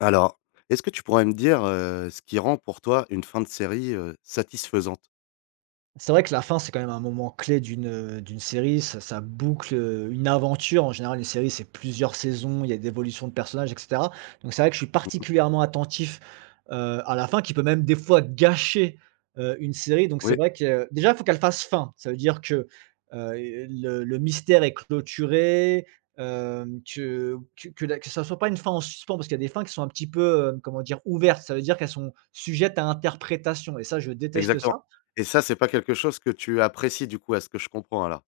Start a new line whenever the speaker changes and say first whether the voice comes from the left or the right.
left: Alors, est-ce que tu pourrais me dire, ce qui rend pour toi une fin de série, satisfaisante?
right: C'est vrai que la fin, c'est quand même un moment clé d'une série. Ça boucle, une aventure. En général, une série, c'est plusieurs saisons, il y a des évolutions de personnages, et cetera. Donc c'est vrai que je suis
left: Mmh.
right: particulièrement attentif, à la fin qui peut même des fois gâcher, une série. Donc c'est
left: Oui,
right: vrai que déjà, il faut qu'elle fasse fin. Ça veut dire que, heu, le mystère est clôturé, hem, que la que ça ne soit pas une fin en suspens parce qu'il y a des fins qui sont un petit peu, comment dire? Ouvertes. Ça veut dire qu'elles sont sujettes à interprétation et ça, je déteste
left: exactement,
right: ça.
left: et ça, c'est pas quelque chose que tu apprécies du coup, à ce que je comprends alors?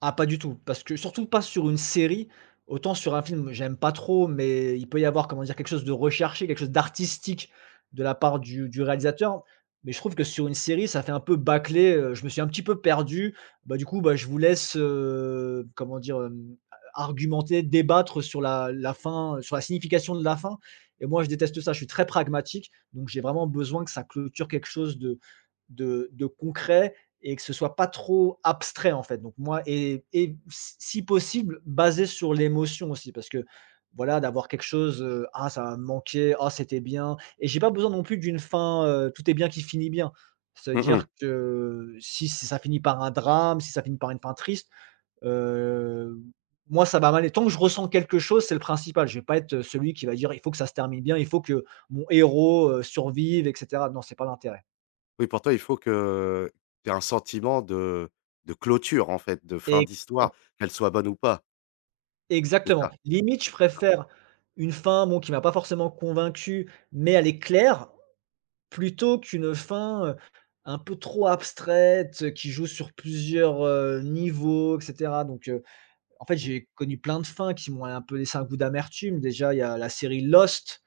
right: Ah pas du tout, parce que surtout pas sur une série, autant sur un film, j'aime pas trop, mais il peut y avoir, comment dire, quelque chose de recherché, quelque chose d'artistique de la part du réalisateur. Mais je trouve que sur une série, ça fait un peu bâclé, je me suis un petit peu perdu. Bah, du coup, bah, je vous laisse, comment dire, argumenter, débattre sur la fin, sur la signification de la fin et moi je déteste ça, je suis très pragmatique, donc j'ai vraiment besoin que ça clôture quelque chose de de concret et que ce soit pas trop abstrait en fait. Donc moi et si possible basé sur l'émotion aussi parce que voilà d'avoir quelque chose ah ça m'a manqué ah c'était bien et j'ai pas besoin non plus d'une fin tout est bien qui finit bien. Cest à dire
left: Mmh.
right: que si ça finit par un drame, si ça finit par une fin triste, euh, moi ça va mal. Et tant que je ressens quelque chose, c'est le principal. Je vais pas être celui qui va dire il faut que ça se termine bien, il faut que mon héros survive, etc. Non, c'est pas l'intérêt.
left: Oui, pour toi, il faut que tu aies un sentiment de clôture en fait, de fin d'histoire, qu'elle soit bonne ou pas, c'est
right: Exactement.
left: ça?
right: Limite, je
left: D'accord.
right: préfère une fin, bon, qui m'a pas forcément convaincu, mais elle est claire, plutôt qu'une fin, un peu trop abstraite, qui joue sur plusieurs, niveaux et cetera. Donc, en fait,
left: Mmh.
right: j'ai connu plein de fins qui m'ont un peu laissé un goût d'amertume. Déjà, il y a la série Lost.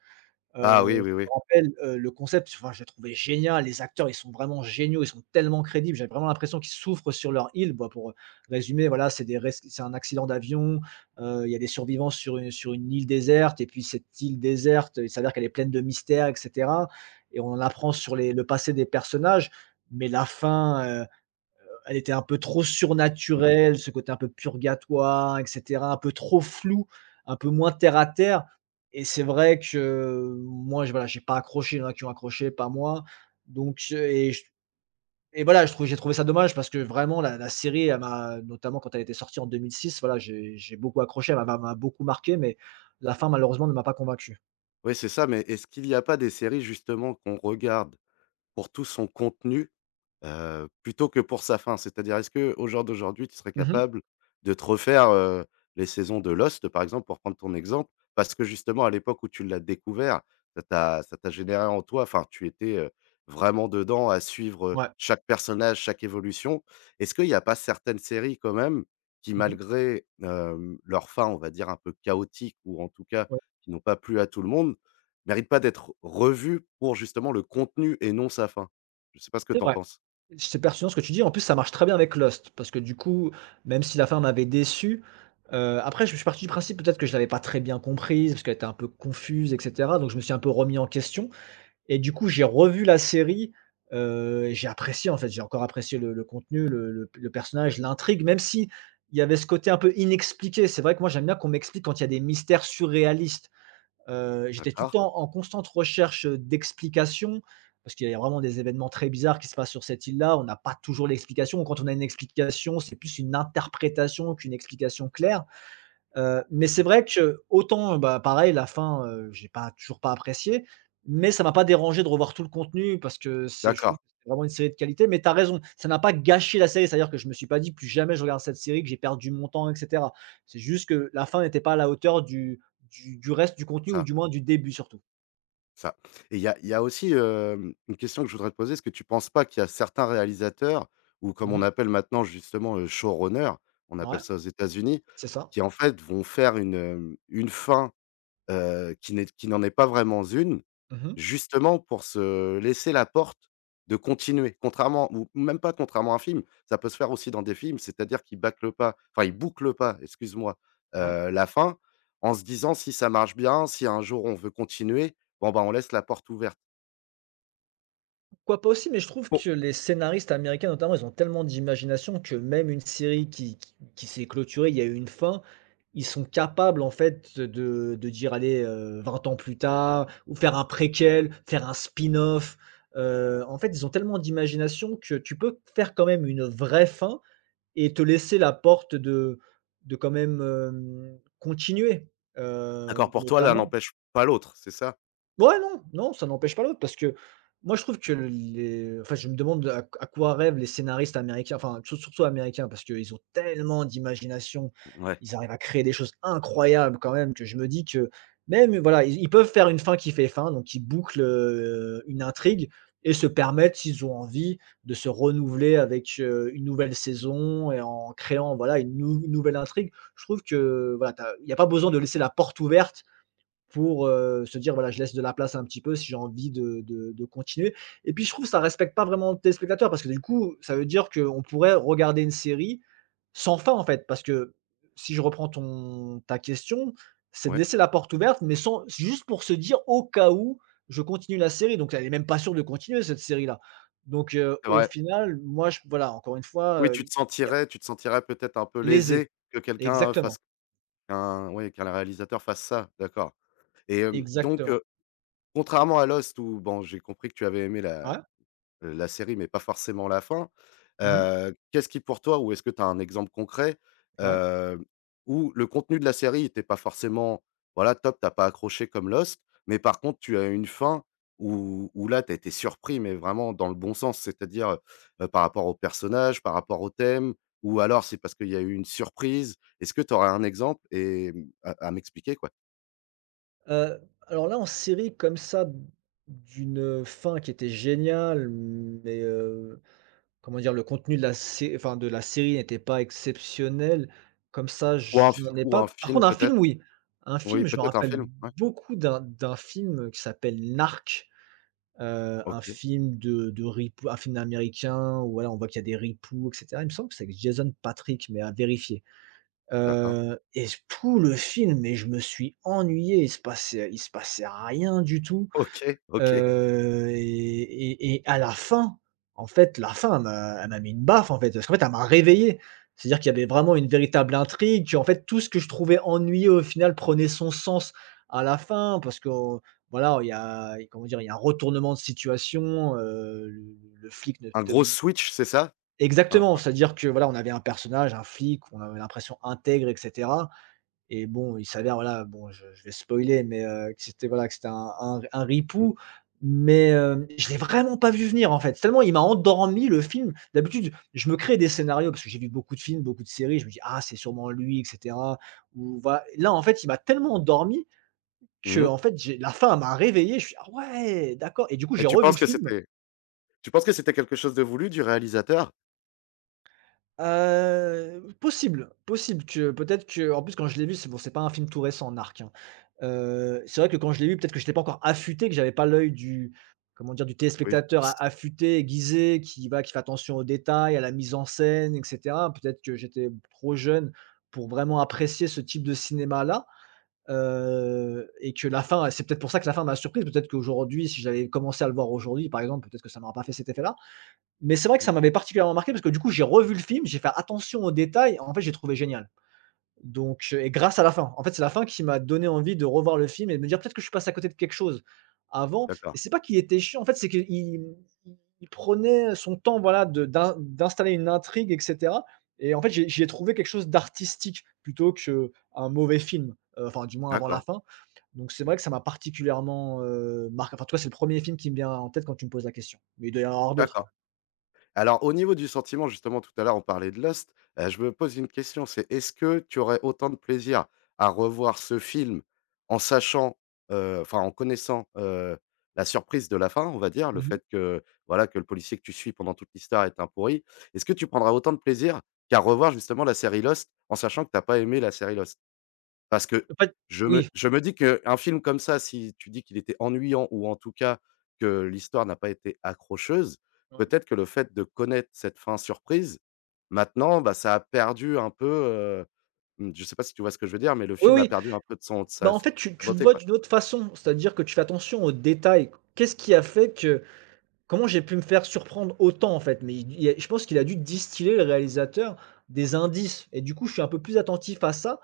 left: Ah
right: Je
left: oui, oui, oui.
right: me rappelle, le concept, enfin, je le trouvais génial. Les acteurs, ils sont vraiment géniaux, ils sont tellement crédibles. J'avais vraiment l'impression qu'ils souffrent sur leur île. Bah, pour résumer, voilà, c'est des res c'est un accident d'avion, il y a des survivants sur une île déserte et puis cette île déserte, il s'avère qu'elle est pleine de mystères et cetera et on en apprend sur les le passé des personnages, mais la fin, elle était un peu trop
left: Oui,
right: surnaturelle, ce côté un peu purgatoire, etc., un peu trop flou, un peu moins terre à terre. Et c'est vrai que voilà, j'ai pas accroché, il y en a qui ont accroché, pas moi. Donc, euh, et, je- et voilà, j'ai trouvé ça dommage parce que vraiment, la série, notamment quand elle était sortie en 2006, voilà, j'ai beaucoup accroché, m'a beaucoup marqué, mais la fin, malheureusement, ne m'a pas convaincu.
left: oui, c'est ça, mais est-ce qu'il n'y a pas des séries justement qu'on regarde pour tout son contenu, plutôt que pour sa fin? C'est-à-dire, est-ce que au jour d'aujourd'hui, tu serais
right: Mhm.
left: capable de te refaire, les saisons de Lost, par exemple, pour prendre ton exemple? Parce que justement, à l'époque où tu l'as découvert, ça t'a généré en toi, enfin, tu étais, vraiment dedans à suivre,
right: Ouais.
left: chaque personnage, chaque évolution. Est-ce qu'il n'y a pas certaines séries quand même qui,
right: Mhm.
left: malgré, leur fin, on va dire un peu chaotique, ou en tout cas
right: Ouais.
left: qui n'ont pas plu à tout le monde, méritent pas d'être revues pour justement le contenu et non sa fin? Je ne sais pas ce que
right: C'est
left: tu en
right: vrai.
left: penses?
right: C'est pertinent ce que tu dis. En plus, ça marche très bien avec Lost, parce que du coup, même si la fin m'avait déçu, après je suis parti du principe peut-être que je l'avais pas très bien comprise, parce qu'elle était un peu confuse et cetera, donc je me suis un peu remis en question et du coup, j'ai revu la série, et j'ai apprécié en fait, j'ai encore apprécié le contenu, le personnage, l'intrigue, même si il y avait ce côté un peu inexpliqué. C'est vrai que moi, j'aime bien qu'on m'explique quand il y a des mystères surréalistes. J'étais tout le
left: D'accord.
right: temps en constante recherche, d'explications parce qu'il y a vraiment des événements très bizarres qui se passent sur cette île-là. On n'a pas toujours l'explication. Quand on a une explication, c'est plus une interprétation qu'une explication claire. Mais c'est
left: Mmh.
right: vrai que autant, bah, pareil la fin, j'ai pas toujours pas apprécié, mais ça m'a pas dérangé de revoir tout le contenu parce que c'est je trouve
left: D'accord,
right: que c'est vraiment une série de qualité. Mais t'as raison, ça n'a pas gâché la série, c'est-à-dire que je me suis pas dit: «Plus jamais je regarde cette série, que j'ai perdu mon temps» et cetera. C'est juste que la fin n'était pas à la hauteur du reste du
left: c'est
right: contenu ou
left: ça,
right: du moins du début surtout.
left: c'est ça, et il y a aussi, une question que je voudrais te poser. Est-ce que tu penses pas qu'il y a certains réalisateurs ou, comme on
right: Mmh.
left: appelle maintenant justement, showrunners, on
right: Ouais,
left: appelle ça aux États-Unis,
right: c'est ça.
left: qui en fait vont faire une, une fin, qui n'en est pas vraiment une?
right: Mmh.
left: Justement pour se laisser la porte de continuer. Contrairement, ou même pas contrairement à un film, ça peut se faire aussi dans des films, c'est-à-dire qu'ils bâclent pas, enfin ils bouclent pas, excuse-moi,
right: Ouais.
left: la fin, en se disant: «Si ça marche bien, si un jour on veut continuer, bon bah, on laisse la porte ouverte».
right: Quoi, pas aussi, mais je trouve
left: Bon,
right: que les scénaristes américains, notamment, ils ont tellement d'imagination que même une série qui s'est clôturée, il y a eu une fin, ils sont capables, en fait, de dire: «Allez, 20 ans plus tard» ou faire un préquel, faire un spin-off. En fait, ils ont tellement d'imagination que tu peux faire quand même une vraie fin et te laisser la porte de quand même, continuer,
left: d'accord, pour toi, l'un
right: notamment.
left: n'empêche pas l'autre, c'est ça?
right: Ouais, non, non, ça n'empêche pas l'autre parce que moi, je trouve que les enfin, je me demande à quoi rêvent les scénaristes américains, enfin, surtout américains parce qu'ils ont tellement d'imagination,
left: Ouais,
right: ils arrivent à créer des choses incroyables quand même que je me dis que même, voilà, ils peuvent faire une fin qui fait fin, donc ils bouclent, une intrigue et se permettent, s'ils ont envie, de se renouveler avec, une nouvelle saison et en créant, voilà, une nou nouvelle intrigue. Je trouve que, voilà, tu il n'y a pas besoin de laisser la porte ouverte pour, se dire: «Voilà, je laisse de la place un petit peu si j'ai envie de continuer» et puis je trouve que ça respecte pas vraiment le téléspectateur parce que du coup, ça veut dire qu'on pourrait regarder une série sans fin, en fait. Parce que si je reprends ton ta question, c'est de
left: ouais,
right: laisser la porte ouverte, mais sans juste pour se dire: «Au cas où, je continue la série», donc elle est même pas sûre de continuer cette série-là. Donc
left: c'est
right: au
left: vrai.
right: final, moi je voilà, encore une fois,
left: Oui, tu te
right: y a
left: sentirais tu te sentirais peut-être un peu
right: lésé.
left: lésé que quelqu'un, fasse
right: Exactement,
left: qu'un oui, qu'un réalisateur fasse ça, d'accord, et donc
right: exactement.
left: contrairement à Lost, où bon, j'ai compris que tu avais aimé la
right: Ouais.
left: la série, mais pas forcément la fin,
right: Mmh.
left: qu'est-ce qui pour toi, ou est-ce que tu as un exemple concret,
right: Ouais.
left: heu, où le contenu de la série était pas forcément, voilà, top, tu as pas accroché comme Lost, mais par contre tu as eu une fin où où là, tu as été surpris, mais vraiment dans le bon sens, c'est-à-dire, par rapport aux personnages, par rapport au thème, ou alors c'est parce qu'il y a eu une surprise? Est-ce que tu aurais un exemple et, mmh, à m'expliquer, quoi?
right: Heu, alors là, en série comme ça, d'une, fin qui était géniale, mais, comment dire? Le contenu de la sé enfin de la série n'était pas exceptionnel. Comme ça,
left: Ou un
right: je
left: f
right: n'en ai
left: ou un
right: pas. Par
left: film
right: contre un film,
left: peut-être?
right: oui. Un film,
left: Oui,
right: je me
left: peut-être un
right: rappelle
left: film? Ouais.
right: beaucoup d'un film, qui s'appelle Narc. Un
left: OK,
right: film de ripou un film américain où voilà, on voit qu'il y a des ripoux et cetera. Il me semble que c'est avec Jason Patrick, mais à vérifier.
left: d'accord.
right: Et tout le film, mais je me suis ennuyé, il se passait rien du tout,
left: OK, OK.
right: et à la fin, en fait, la fin, elle m'a mis une baffe, en fait, parce qu'en fait, elle m'a réveillé. C'est-à-dire qu'il y avait vraiment une véritable intrigue, que en fait, tout ce que je trouvais ennuyé au final, prenait son sens à la fin parce que, voilà, il y a comment dire? Il y a un retournement de situation, le flic ne
left: Un
right: te
left: gros switch, c'est ça? Un
right: exactement, c'est-à-dire que, voilà, on avait un personnage, un flic, on avait l'impression intègre et cetera et bon, il s'avère, voilà, bon, je vais spoiler, mais, que c'était, voilà, que c'était un un
left: un
right: ripou, mais, je l'ai vraiment pas vu venir, en fait. Tellement il m'a endormi le film. D'habitude, je me crée des scénarios parce que j'ai vu beaucoup de films, beaucoup de séries, je me dis: «Ah, c'est sûrement lui et cetera» ou voilà. Là, en fait, il m'a tellement endormi que
left: mmh,
right: en fait, j'ai la fin m'a réveillé, je suis «Ah ouais, d'accord» et du coup, j'ai
left: et tu
right: revu
left: penses
right: le
left: que
right: film.
left: c'était, quelque chose de voulu du réalisateur?
right: Possible, possible que peut-être que. En plus, quand je l'ai vu, c'est bon, c'est pas un film tout récent, Narc, hein. C'est vrai que quand je l'ai vu, peut-être que je j'étais pas encore affûté, que j'avais pas l'œil du comment dire? Du
left: Oui,
right: téléspectateur a affûté, aiguisé, qui va qui fait attention aux détails, à la mise en scène et cetera. Peut-être que j'étais trop jeune pour vraiment apprécier ce type de cinéma-là, et que la fin c'est peut-être pour ça que la fin m'a surprise. Peut-être qu'aujourd'hui, si j'avais commencé à le voir aujourd'hui, par exemple, peut-être que ça m'aurait pas fait cet effet-là. Mais c'est vrai que ça m'avait particulièrement marqué parce que du coup, j'ai revu le film, j'ai fait attention aux détails. En fait, j'ai trouvé génial. Et grâce à la fin. En fait, c'est la fin qui m'a donné envie de revoir le film et de me dire peut-être que je suis passé à côté de quelque chose avant. Et
left: d'accord,
right: c'est pas qu'il était chiant, en fait, c'est qu'il il prenait son temps, voilà, d'installer une intrigue, etc. Et en fait, j'y ai trouvé quelque chose d'artistique plutôt qu'un mauvais film, enfin, du moins avant la
left: d'accord,
right: fin. Donc, c'est
left: mmh,
right: vrai que ça m'a particulièrement marqué. Enfin, en tout cas, c'est le premier film qui me vient en tête quand tu me poses la question. Mais il doit y en avoir d'autres, hein.
left: d'accord. Alors, au niveau du sentiment, justement, tout à l'heure, on parlait de Lost, je me pose une question, c'est est-ce que tu aurais autant de plaisir à revoir ce film en sachant, enfin, en connaissant, la surprise de la fin, on va dire, le
right: Mhm.
left: fait que, voilà, que le policier que tu suis pendant toute l'histoire est un pourri. Est-ce que tu prendras autant de plaisir qu'à revoir justement la série Lost, en sachant que tu as pas aimé la série Lost? Parce que
right: Pas-
left: je
right: Oui.
left: me je me dis qu'un film comme ça, si tu dis qu'il était ennuyant ou en tout cas que l'histoire n'a pas été accrocheuse,
right: Ouais.
left: peut-être que le fait de connaître cette fin surprise, maintenant, bah, ça a perdu un peu, mmh, je sais pas si tu vois ce que je veux dire, mais le
right: Oui,
left: film a
right: oui.
left: perdu un peu de son de
right: Bah,
left: sa
right: en
left: sa
right: fait, tu le
left: beauté,
right: vois
left: quoi.
right: d'une autre façon, c'est-à-dire que tu fais attention aux détails. Qu'est-ce qui a fait que, comment j'ai pu me faire surprendre autant, en fait? Mais il y a je pense qu'il a dû distiller, le réalisateur, des indices, et du coup, je suis un peu plus attentif à ça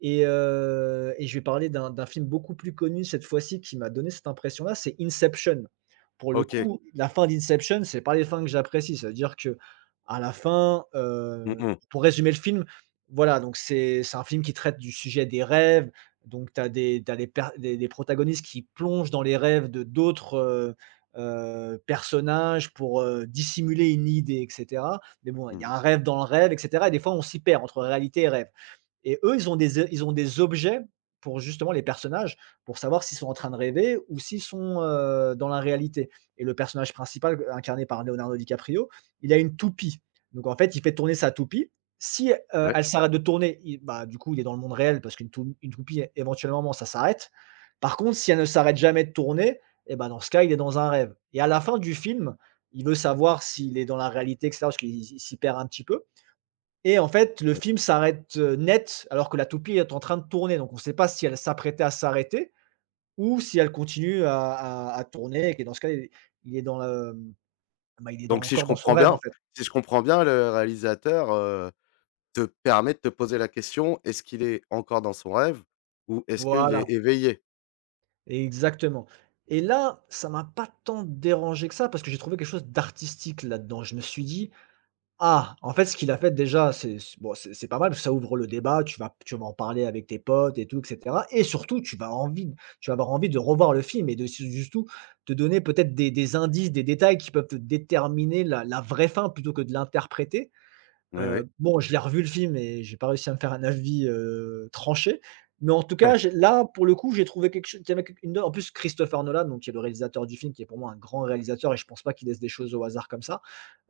right: et je vais parler d'un film beaucoup plus connu cette fois-ci qui m'a donné cette impression-là, c'est Inception. Pour le, ah oui,
left: OK.
right: coup, la fin d'Inception, c'est pas les fins que j'apprécie. C'est à dire que à la fin,
left: Mmh mh.
right: pour résumer le film, voilà, donc c'est un film qui traite du sujet des rêves, donc tu as des t'as des per des protagonistes qui plongent dans les rêves de d'autres, personnages pour, dissimuler une idée et cetera. Mais bon, il y a
left: Mmh.
right: un rêve dans le rêve et cetera, et des fois on s'y perd entre réalité et rêve. Et eux, ils ont des objets pour justement les personnages, pour savoir s'ils sont en train de rêver ou s'ils sont, dans la réalité. Et le personnage principal, incarné par Leonardo DiCaprio, il a une toupie. Donc en fait, il fait tourner sa toupie. Si,
left: Ouais.
right: elle s'arrête de tourner, bah, du coup, il est dans le monde réel parce qu'une une toupie, éventuellement, bon, ça s'arrête. Par contre, si elle ne s'arrête jamais de tourner, eh ben, dans ce cas, il est dans un rêve. Et à la fin du film, il veut savoir s'il est dans la réalité, etc., parce s'y perd un petit peu. Et en fait, le film s'arrête, net, alors que la toupie est en train de tourner. Donc, on ne sait pas si elle s'apprêtait à s'arrêter ou si elle continue à, à tourner. Et que dans ce cas, il est, dans la- bah,
left: Donc, si je
right: encore dans son
left: comprends
right: rêve, en
left: bien
right: fait.
left: si je comprends bien, le réalisateur, te permet de te poser la question: «Est-ce qu'il est encore dans son rêve ou est-ce qu'il
right: Voilà,
left: est éveillé?»
right: exactement. Et là, ça m'a pas tant dérangé que ça parce que j'ai trouvé quelque chose d'artistique là-dedans. Je me suis dit, ah! En fait, ce qu'il a fait déjà, c'est c bon, c'est pas mal, parce que ça ouvre le débat, tu vas en parler avec tes potes et tout et cetera, et surtout, tu vas avoir envie de revoir le film et, de surtout, te donner peut-être des indices, des détails qui peuvent te déterminer la la vraie fin plutôt que de l'interpréter.
left: Oui, oui.
right: Bon, je l'ai revu, le film, et j'ai pas réussi à me faire un avis, tranché, mais en tout cas, pour le coup, j'ai trouvé quelque chose. En plus, Christopher Nolan, donc qui est le réalisateur du film, qui est pour moi un grand réalisateur, et je pense pas qu'il laisse des choses au hasard comme ça.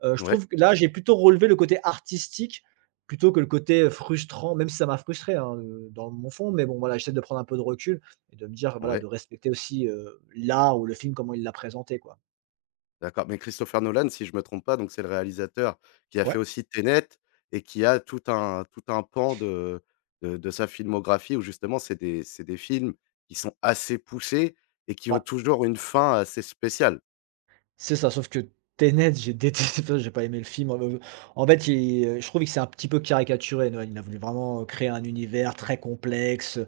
right: Je
left: Ouais.
right: trouve que là, j'ai plutôt relevé le côté artistique plutôt que le côté frustrant, même si ça m'a frustré, hein, dans mon fond, mais bon, voilà, j'essaie de prendre un peu de recul et de me dire, voilà,
left: Ouais,
right: de respecter aussi, l'art ou le film, comment il l'a présenté, quoi.
left: d'accord, mais Christopher Nolan, si je me trompe pas, donc c'est le réalisateur qui a fait
right: Ouais.
left: aussi Tenet, et qui a tout un pan de sa filmographie où justement c'est des films qui sont assez poussés et qui
right: Ouais.
left: ont toujours une fin assez spéciale.
right: C'est ça, sauf que Tenet, j'ai détesté, j'ai pas aimé le film. En fait, il, je trouve que c'est un petit peu caricaturé Nolan. Il a voulu vraiment, créer un univers très complexe,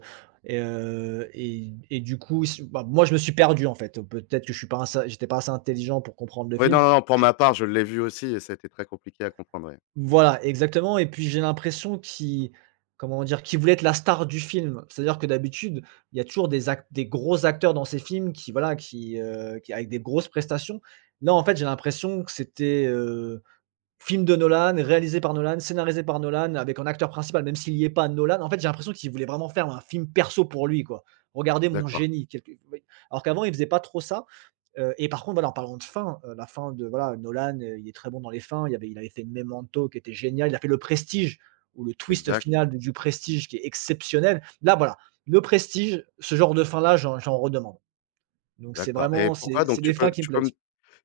right: et du coup, s bah, moi, je me suis perdu, en fait. Peut-être que je suis pas assez j'étais pas assez intelligent pour comprendre le
left: Oui, non,
right: film.
left: non, non, pour
right: Je
left: ma part, je l'ai vu aussi et ça a été très compliqué à comprendre, ouais.
right: Voilà, exactement, et puis j'ai l'impression qu'il, comment dire? Qu'il voulait être la star du film. C'est-à-dire que d'habitude, il y a toujours des gros acteurs dans ces films qui, voilà, qui avec des grosses prestations. Là, en fait, j'ai l'impression que c'était, euh, film de Nolan, réalisé par Nolan, scénarisé par Nolan, avec un acteur principal, même s'il n'y est pas Nolan. En fait, j'ai l'impression qu'il voulait vraiment faire un film perso pour lui, quoi. «Regardez mon
left: D'accord,
right: génie», quelque, oui. Alors qu'avant, il faisait pas trop ça, et par contre, voilà, en parlant de fin, la fin de, voilà, Nolan, il est très bon dans les fins. Il avait fait Memento qui était génial. Il a fait Le Prestige, où le twist
left: exact,
right: final du Prestige qui est exceptionnel. Là, voilà, Le Prestige, ce genre de fin là, j'en redemande. Donc c'est
left: d'accord, et
right: vraiment c'est
left: pourquoi
right: c'est
left: donc, tu
right: des fins
left: peux
right: qui me
left: tu peux
right: plaisent.
left: me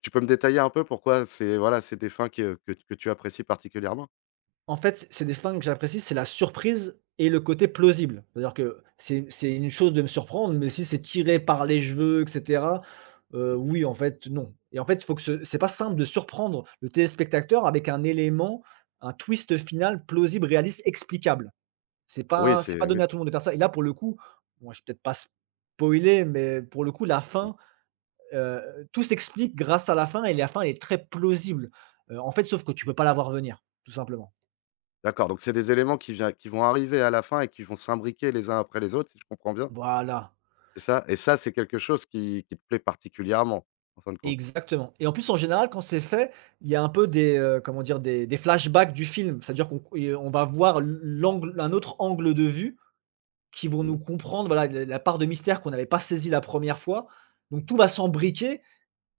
left: tu peux me détailler un peu pourquoi c'est, voilà, c'est des fins que que tu apprécies particulièrement?
right: En fait, c'est des fins que j'apprécie, c'est la surprise et le côté plausible. C'est-à-dire que c'est une chose de me surprendre, mais si c'est tiré par les cheveux et cetera, oui, en fait, non, et en fait, il faut que ce c'est pas simple de surprendre le téléspectateur avec un élément, un twist final plausible, réaliste, explicable. C'est
left: Oui,
right: pas c'est pas
left: c'est oui.
right: donné à tout le monde de faire ça, et là, pour le coup, bon, je vais peut-être pas spoiler, mais pour le coup, la fin, heu, tout s'explique grâce à la fin, et la fin est très plausible. En fait, sauf que tu peux pas la voir venir, tout simplement.
left: D'accord, donc c'est des éléments qui vient qui vont arriver à la fin et qui vont s'imbriquer les uns après les autres, si je comprends bien?
right: Voilà.
left: C'est ça? Et
right: E
left: ça, c'est quelque chose qui te plaît particulièrement, en fin de compte?
right: Exactement, et en plus, en général, quand c'est fait, il y a un peu des, comment dire? Des flashbacks du film. C'est-à-dire qu'on et on va voir l'angle un autre angle de vue qui vont
left: Mmh.
right: nous comprendre, voilà, la part de mystère qu'on n'avait pas saisie la première fois. Donc tout va s'embriquer,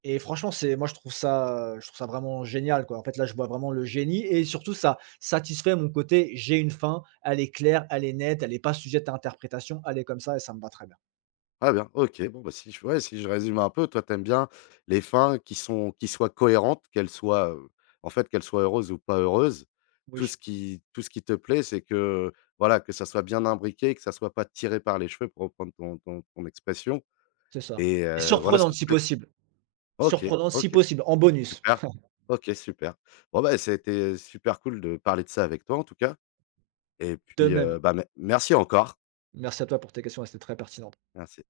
right: et franchement, c'est, moi, je trouve ça vraiment génial, quoi. En fait, là, je vois vraiment le génie, et surtout ça satisfait mon côté: «J'ai une fin, elle est claire, elle est nette, elle n'est pas sujette à interprétation, elle est comme ça», et ça me va très bien.
left: Ah bien, OK, bon, bah, si je, ouais, si je résume un peu, toi, t'aimes bien les fins qui soient cohérentes, qu'elles soient, en fait, qu'elles soient heureuses ou pas heureuses. Tout
right: Oui,
left: ce qui tout ce qui te plaît, c'est que, voilà, que ça soit bien imbriqué, que ça soit pas tiré par les cheveux, pour reprendre ton ton expression,
right: c'est ça,
left: et
right: et
left: voilà ce
right: surprenante
left: qui te
right: si
left: plaît.
right: possible.
left: OK,
right: Surprenant si
left: OK,
right: possible, en bonus.
left: super. OK, super. Bon, bah, c'était super cool de parler de ça avec toi, en tout cas. Et
right: De
left: puis,
right: même.
left: bah, me merci encore.
right: Merci à toi pour tes questions, elles étaient très pertinentes.
left: Merci.